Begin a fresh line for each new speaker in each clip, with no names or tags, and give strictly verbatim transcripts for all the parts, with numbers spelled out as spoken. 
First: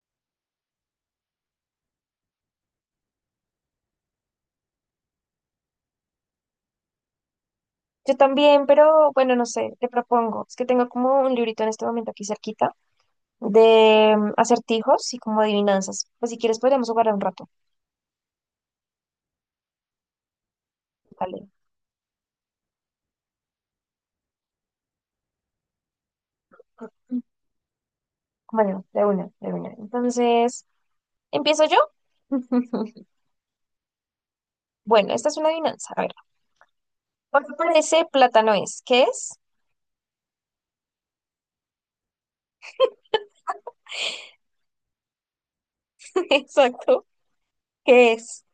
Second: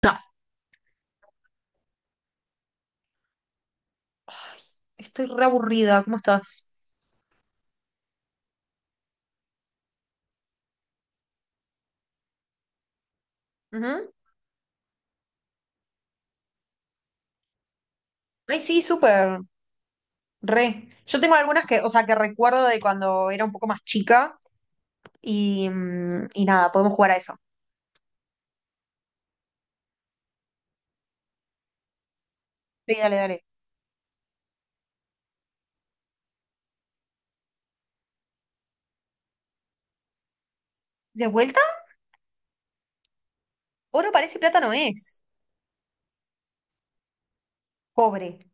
Ta- Estoy re aburrida, ¿cómo estás?
Yo también, pero bueno, no sé, te propongo. Es que tengo como un librito en este momento aquí cerquita
Ujú.
de mm, acertijos y como adivinanzas. Pues si quieres podríamos jugar un rato.
Ay, sí, súper, re. Yo tengo
Vale.
algunas que, o sea, que recuerdo de cuando era un poco más chica y, mm, y nada, podemos jugar a eso.
Bueno, de una, de una. Entonces, ¿empiezo yo?
Sí, dale, dale.
Bueno, esta es una adivinanza. A ver, ¿por qué parece plátano es? ¿Qué es?
¿De vuelta? Oro parece y plata no es.
Exacto. ¿Qué
Cobre,
es?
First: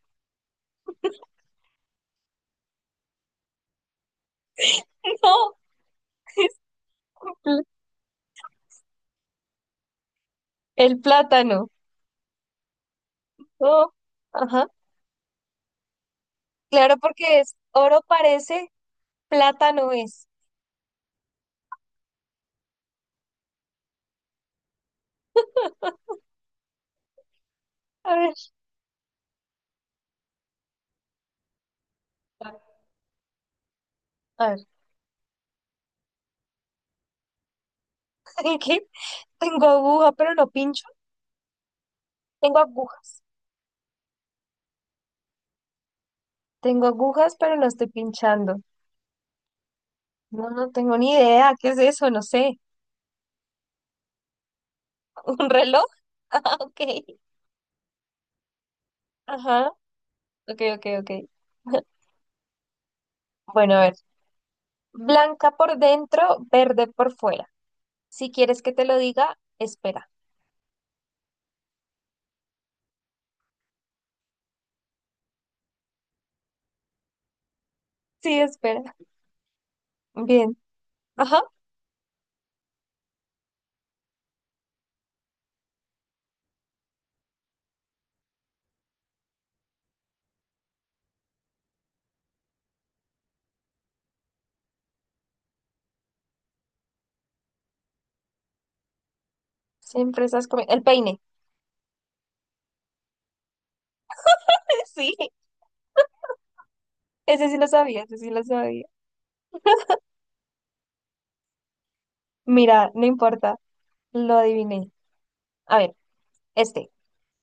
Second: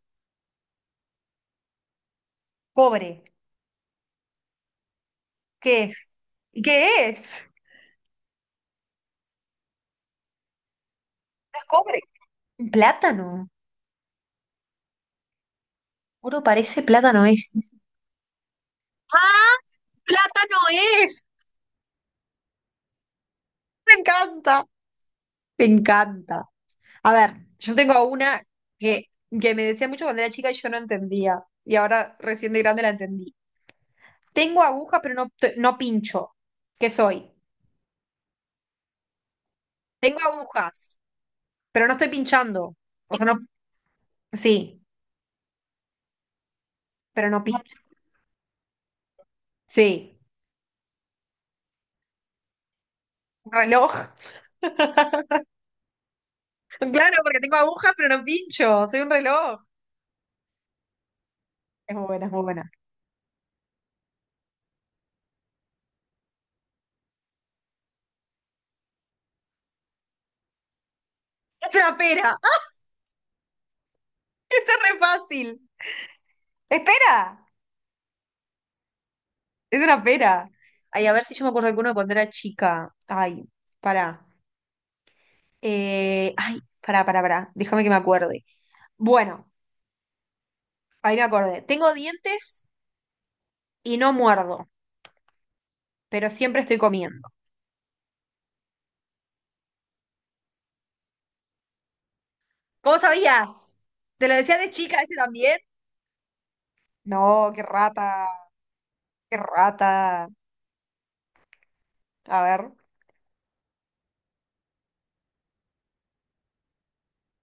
cobre.
No,
¿Qué es?
es
¿Qué es?
pl- el
No es
plátano.
cobre. Un plátano.
Oh, ajá.
Oro parece,
Claro,
plátano
porque
es.
es oro parece,
¡Ah!
plátano es.
¡Plátano es! Me encanta. Me encanta. A ver, yo tengo
A ver,
una que, que me decía mucho cuando era chica y yo no entendía. Y ahora recién de grande la entendí.
a
Tengo
ver,
agujas, pero no, t- no pincho. ¿Qué soy?
¿qué? Tengo aguja,
Tengo
pero no pincho.
agujas, pero no estoy
Tengo
pinchando. O
agujas.
sea, no. Sí,
Tengo
pero
agujas,
no
pero no
pincho.
estoy pinchando.
Sí.
No, no tengo ni idea. ¿Qué es eso? No sé.
Un reloj.
¿Un reloj? Ah, ok.
Claro, porque tengo agujas, pero no pincho. Soy un reloj.
Ajá. Ok, ok, ok.
Es muy buena, es muy buena.
Bueno, a ver. Blanca por dentro, verde por fuera. Si quieres que te lo diga, espera.
Es una pera. ¡Ah! Esa es re fácil. Espera.
Sí, espera.
Es una pera.
Bien.
Ay, a ver si
Ajá.
yo me acuerdo de alguno cuando era chica. Ay, pará. Eh, ay, pará, pará, pará. Déjame que me acuerde. Bueno, ahí me acordé. Tengo dientes y no muerdo, pero siempre estoy comiendo.
Siempre estás comiendo. El peine.
¿Cómo sabías? ¿Te lo decía de chica ese
Sí.
también? No,
Ese sí
qué
lo sabía, ese
rata,
sí lo sabía.
qué rata. A ver,
Mira, no importa. Lo adiviné. A ver, este.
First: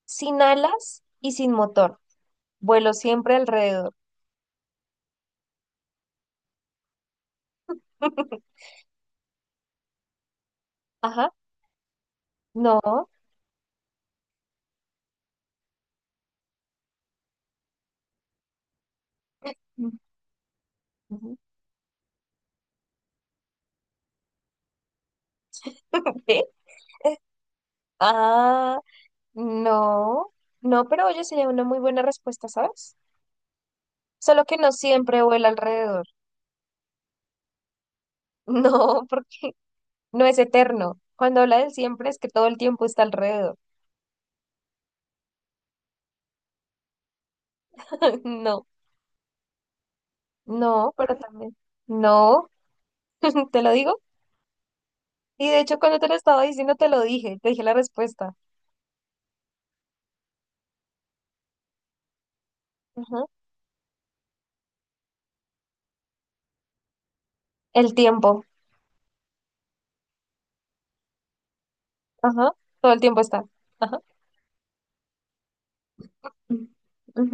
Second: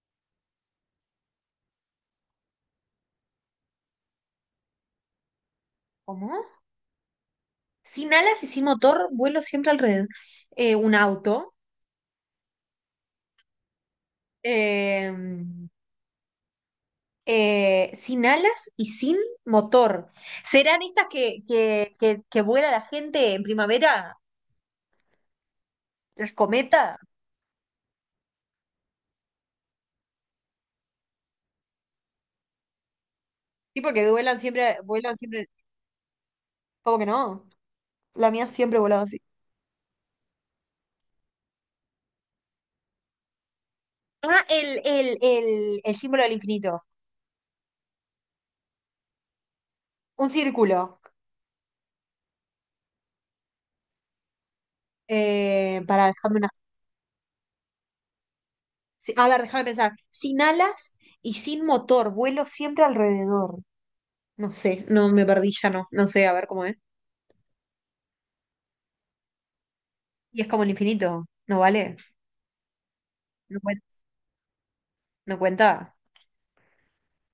Sin alas y sin motor. Vuelo siempre alrededor.
¿cómo? Sin alas y sin motor, vuelo siempre alrededor. Eh, un
Ajá,
auto.
no.
Eh, eh, sin alas y sin motor. ¿Serán estas
Ujú.
que, que, que, que vuela la gente en primavera? ¿Las
¿Qué?
cometas?
Ah, no. No, pero oye, sería una muy buena respuesta, ¿sabes?
Sí, porque vuelan
Solo que no
siempre, vuelan
siempre
siempre.
vuela alrededor.
¿Cómo que no? La mía siempre ha volado
No,
así.
porque no es eterno. Cuando habla del siempre es que todo el tiempo está alrededor.
Ah, el, el, el, el símbolo del infinito.
No,
Un círculo.
no, pero también. No, te lo digo. Y de hecho,
Eh,
cuando
para
te lo
dejarme
estaba
una.
diciendo, te lo dije, te dije la respuesta.
Sí, a ver, déjame pensar. Sin alas y sin motor. Vuelo siempre
Ajá.
alrededor. No sé, no me perdí ya, no. No sé, a ver cómo es.
El tiempo.
Y es como el infinito. ¿No vale?
Ajá. Todo el tiempo está.
No cuen-
Ajá.
no cuenta.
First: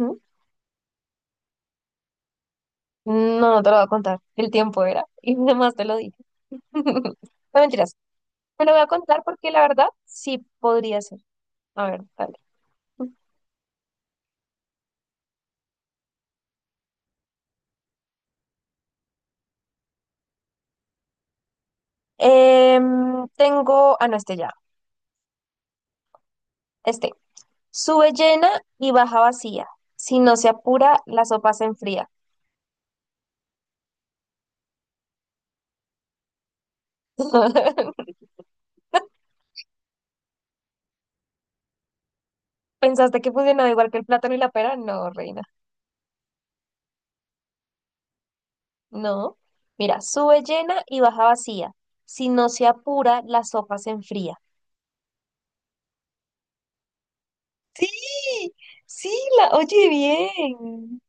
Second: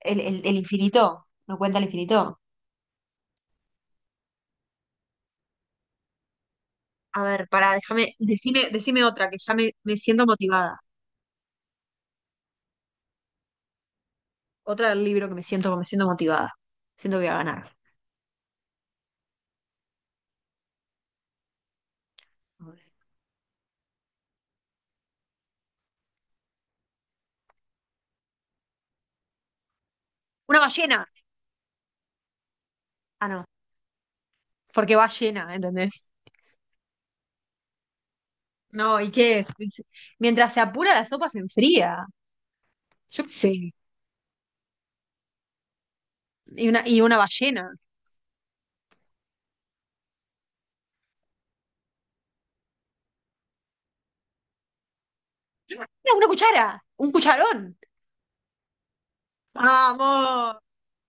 El, el- el infinito, no cuenta el infinito.
No, no te lo voy a contar. El tiempo era. Y además te lo dije.
A ver,
No
pará,
mentiras.
déjame, decime,
Te lo voy a
decime
contar
otra, que
porque
ya
la
me,
verdad
me siento
sí
motivada.
podría ser. A ver, dale.
Otra del libro que me siento, me siento motivada. Siento que voy a ganar. A ver.
Em, tengo. Ah, no, este ya. Este. Sube llena y baja vacía. Si no se
Una
apura,
ballena.
la sopa se enfría.
Ah, no, porque va llena, ¿entendés? No, ¿y qué? Es- Mientras se apura la sopa se enfría.
¿Pensaste
Yo qué
que funcionaba
sé.
igual que el plátano y la pera? No, reina.
Y una, y una ballena.
No. Mira, sube llena y baja vacía. Si no se apura, la sopa se enfría.
Mira, una cuchara, un cucharón.
Sí, sí, la oye
Vamos.
bien.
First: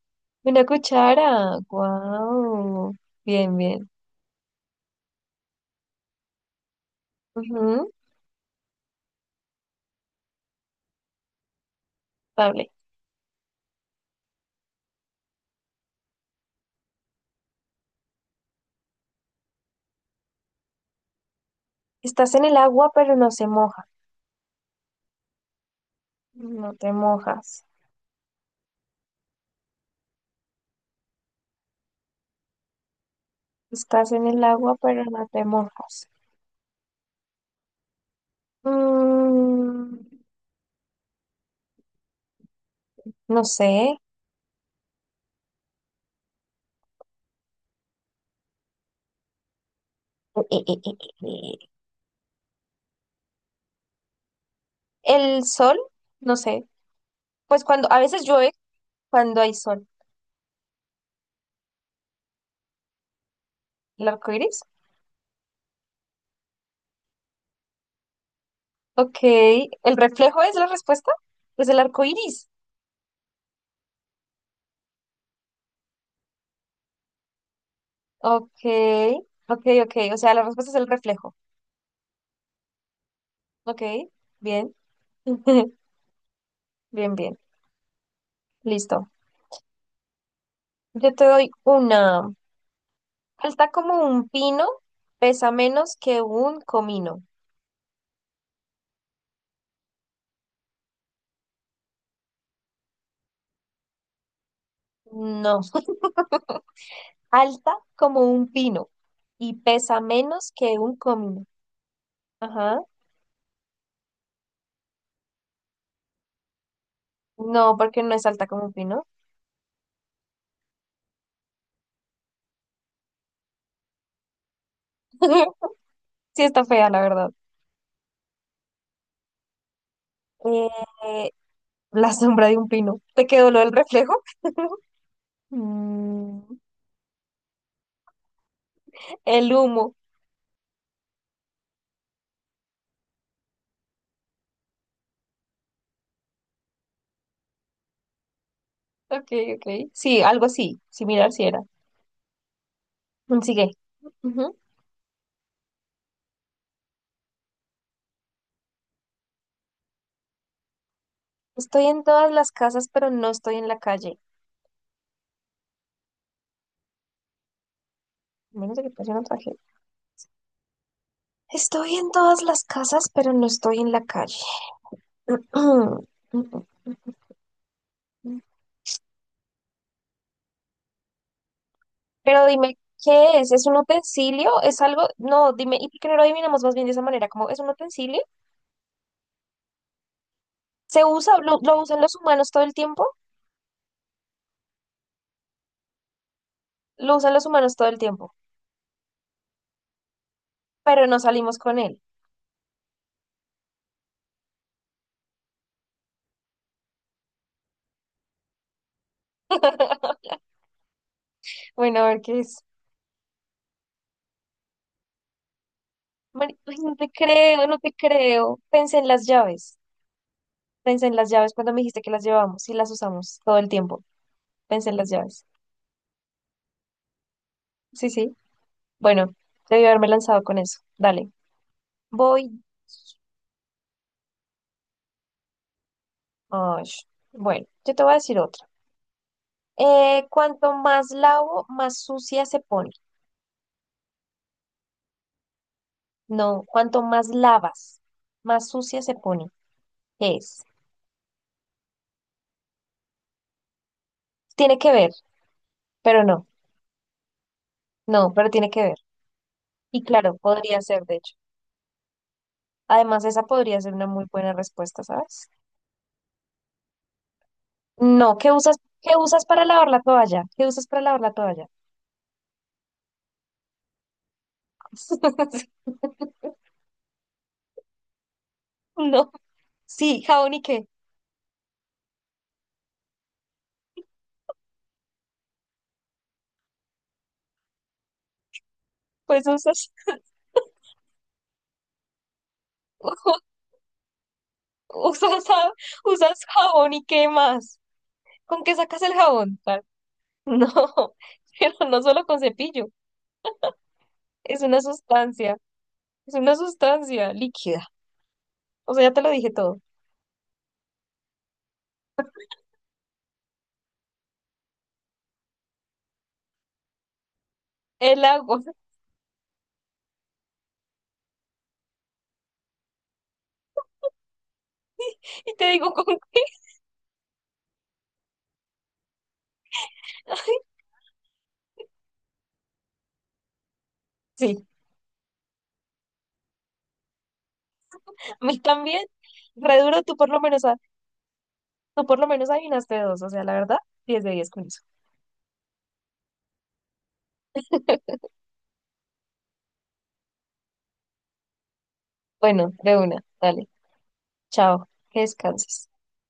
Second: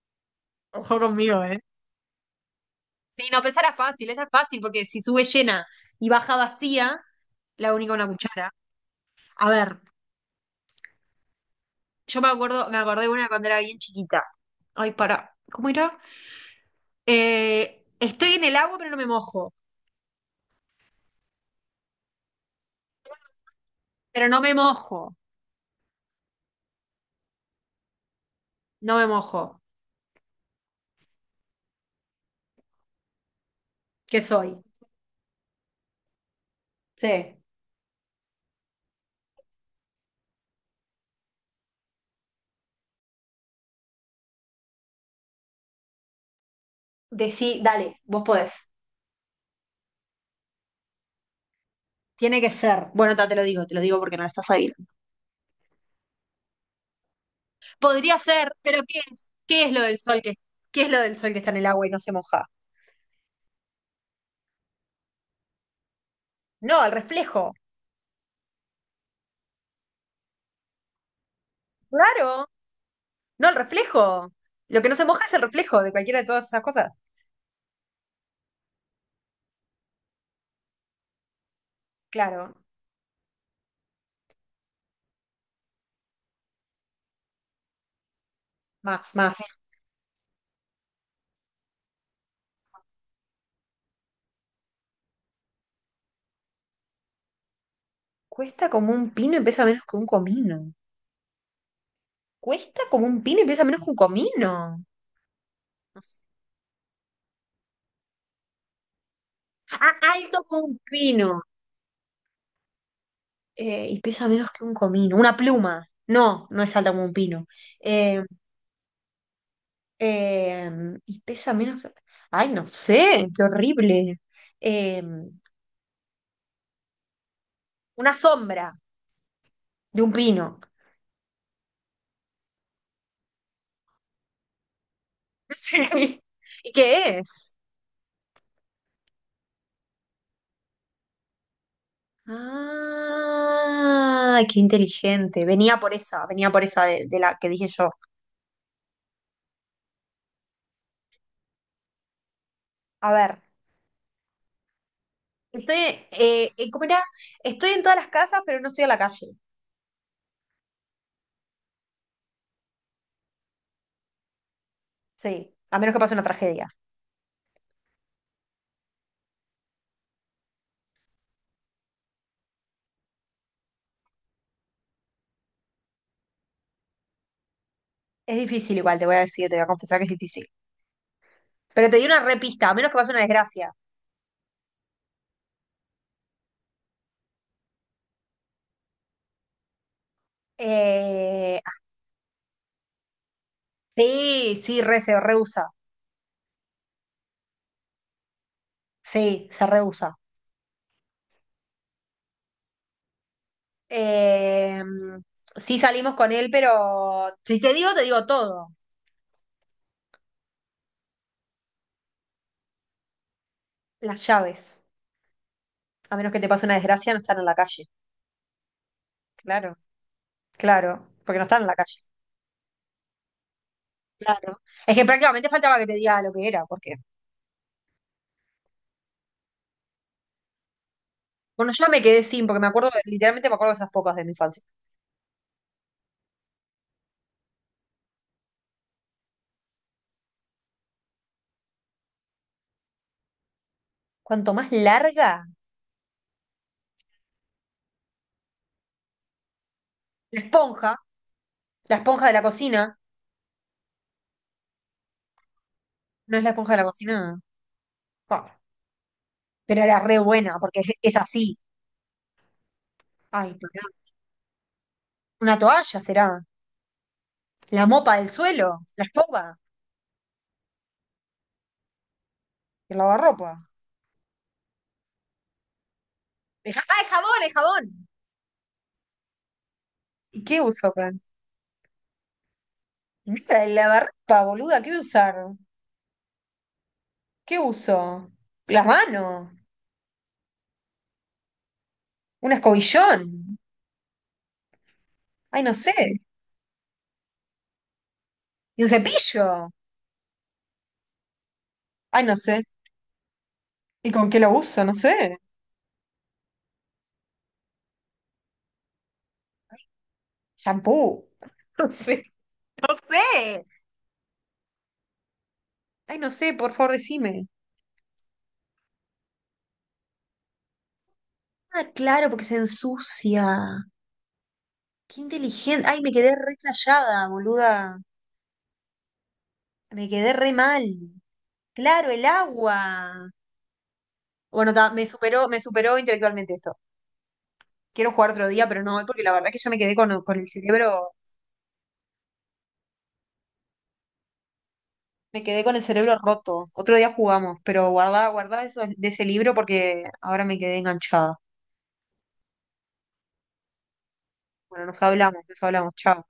Una
Ojo conmigo, ¿eh?
cuchara. Wow.
Sí, no,
Bien,
pensar era
bien.
fácil, esa es fácil, porque si sube llena y baja vacía, la
Ujú.
única una cuchara. A ver, yo me acuerdo,
Vale.
me acordé de una cuando era bien chiquita. Ay, para, ¿cómo era? Eh, estoy en el agua, pero no me mojo.
Estás en el agua, pero no se moja.
Pero no me mojo.
No te mojas.
No me mojo.
Estás
¿Qué
en el
soy?
agua, pero no te mojas.
Sí.
Mm, no sé.
Decí, dale, vos podés. Tiene que ser. Bueno, ta, te lo digo, te lo digo porque no lo estás ahí.
El sol, no sé. Pues cuando a
Podría
veces llueve,
ser, pero ¿qué es?
cuando hay
¿Qué es lo
sol.
del sol que, qué es lo del sol que está en el agua y no se moja?
El arco iris.
No, el reflejo.
Ok. ¿El reflejo es la respuesta? Pues el arco
Claro.
iris.
No, el reflejo. Lo que no se moja es el reflejo de cualquiera de todas esas cosas.
Ok. Ok, ok. O sea, la respuesta es el reflejo.
Claro.
Ok. Bien. Bien, bien. Listo.
Más, más.
Yo te doy una. Alta como un pino, pesa menos que un comino.
Cuesta como un pino y pesa menos que un comino. Cuesta como un pino y pesa menos que un comino.
No.
No sé.
Alta como un pino y
Ah,
pesa
alto
menos
como
que
un
un
pino.
comino. Ajá.
Eh, y pesa menos que un comino. Una pluma. No, no es alta como un pino.
No, porque no
Eh,
es alta como un pino.
eh, y pesa menos que... Ay, no sé, qué horrible. Eh,
Sí está fea, la verdad.
una sombra de un pino.
Eh, la sombra de un pino. ¿Te quedó lo del reflejo?
Sí.
Mm,
¿Y qué es?
el humo.
Ah, qué inteligente. Venía por esa, venía por esa de de la que dije yo.
Ok, ok. Sí, algo así. Similar si era.
A ver.
Sigue. Ujú.
Estoy, eh, eh, ¿cómo era? Estoy en todas las casas, pero no estoy a la calle.
Estoy en todas las casas, pero no estoy en la calle.
Sí, a menos que pase una tragedia.
A menos de que pase una tragedia. Estoy en todas las casas, pero no estoy en la calle.
Es difícil igual, te voy a decir, te voy a confesar que es difícil. Pero te di una
Pero
repista, a
dime,
menos que pase una
¿qué es? ¿Es
desgracia.
un utensilio? ¿Es algo? No, dime, ¿y por qué no lo adivinamos más bien de esa manera? Como, ¿es un utensilio? ¿Se usa? ¿Lo,
Eh, ah,
lo usan los humanos todo el tiempo?
sí, sí, re, se rehúsa.
Lo usan los humanos todo el tiempo,
Sí, se rehúsa.
pero no salimos con él.
Eh, sí salimos con él, pero si te digo, te digo todo.
Bueno, a ver qué es.
Las llaves. A menos que te
Mari-
pase una
Ay, no te
desgracia, no están en la
creo, no
calle.
te creo. Pensé en las
Claro,
llaves.
claro,
Pensé en las
porque no
llaves
están en
cuando
la
me dijiste
calle.
que las llevábamos y las usamos todo el tiempo.
Claro.
Pensé
Es
en
que
las llaves.
prácticamente faltaba que te diga lo que era, porque
Sí, sí. Bueno, debí haberme lanzado con eso. Dale.
bueno, yo me quedé sin, porque
Voy.
me acuerdo, literalmente me acuerdo de esas pocas de mi infancia.
Ay, bueno, yo te voy a decir otra. Eh, cuanto más lavo, más sucia se pone.
Cuanto más larga,
No, cuanto más lavas, más sucia se pone. ¿Qué
la
es?
esponja, la esponja de la cocina,
Tiene que ver, pero
no es
no.
la esponja de la cocina,
No, pero
pa,
tiene que ver.
pero era
Y
re
claro,
buena, porque
podría
es,
ser,
es
de hecho.
así.
Además, esa
Ay,
podría
pará.
ser una muy buena respuesta, ¿sabes?
Una toalla será, la mopa del
No, ¿qué usas,
suelo, la
qué usas
escoba,
para lavar la toalla? ¿Qué usas para lavar la toalla?
el lavarropa. El ja- ah, el jabón, el jabón.
No, sí,
¿Y
jabón
qué
y qué.
uso, Fran? Nada, el lavarropa, boluda, ¿qué voy a usar? ¿Qué uso? Las
Pues
manos,
usas,
un escobillón,
usas,
ay,
ja-
no sé,
usas jabón y qué más. ¿Con qué
y un
sacas el jabón?
cepillo,
Ah, no, pero no
ay,
solo
no
con
sé.
cepillo.
¿Y con qué lo
Es una
uso? No sé.
sustancia, es una sustancia líquida. O sea, ya te lo dije todo.
Shampoo. No sé. No sé. Ay, no sé, por favor, decime.
El agua.
Ah, claro, porque se ensucia. Qué
Y te
inteligente.
digo
Ay,
con
me quedé
qué.
re callada, boluda. Me quedé re
Ay,
mal. Claro, el agua.
sí,
Bueno, ta, me superó, me superó intelectualmente esto. Quiero jugar
a
otro
mí
día, pero no,
también.
hoy, porque la verdad que yo me
Re
quedé
duro, tú
con,
por
con
lo
el
menos, a-
cerebro,
tú por lo menos adivinaste dos. O sea, la verdad, diez de diez con eso.
me quedé con el cerebro roto. Otro día jugamos, pero guardá, guardá eso de ese libro porque ahora me quedé enganchada.
Bueno, de una, dale.
Bueno,
Chao,
nos
que
hablamos, nos
descanses.
hablamos, chao.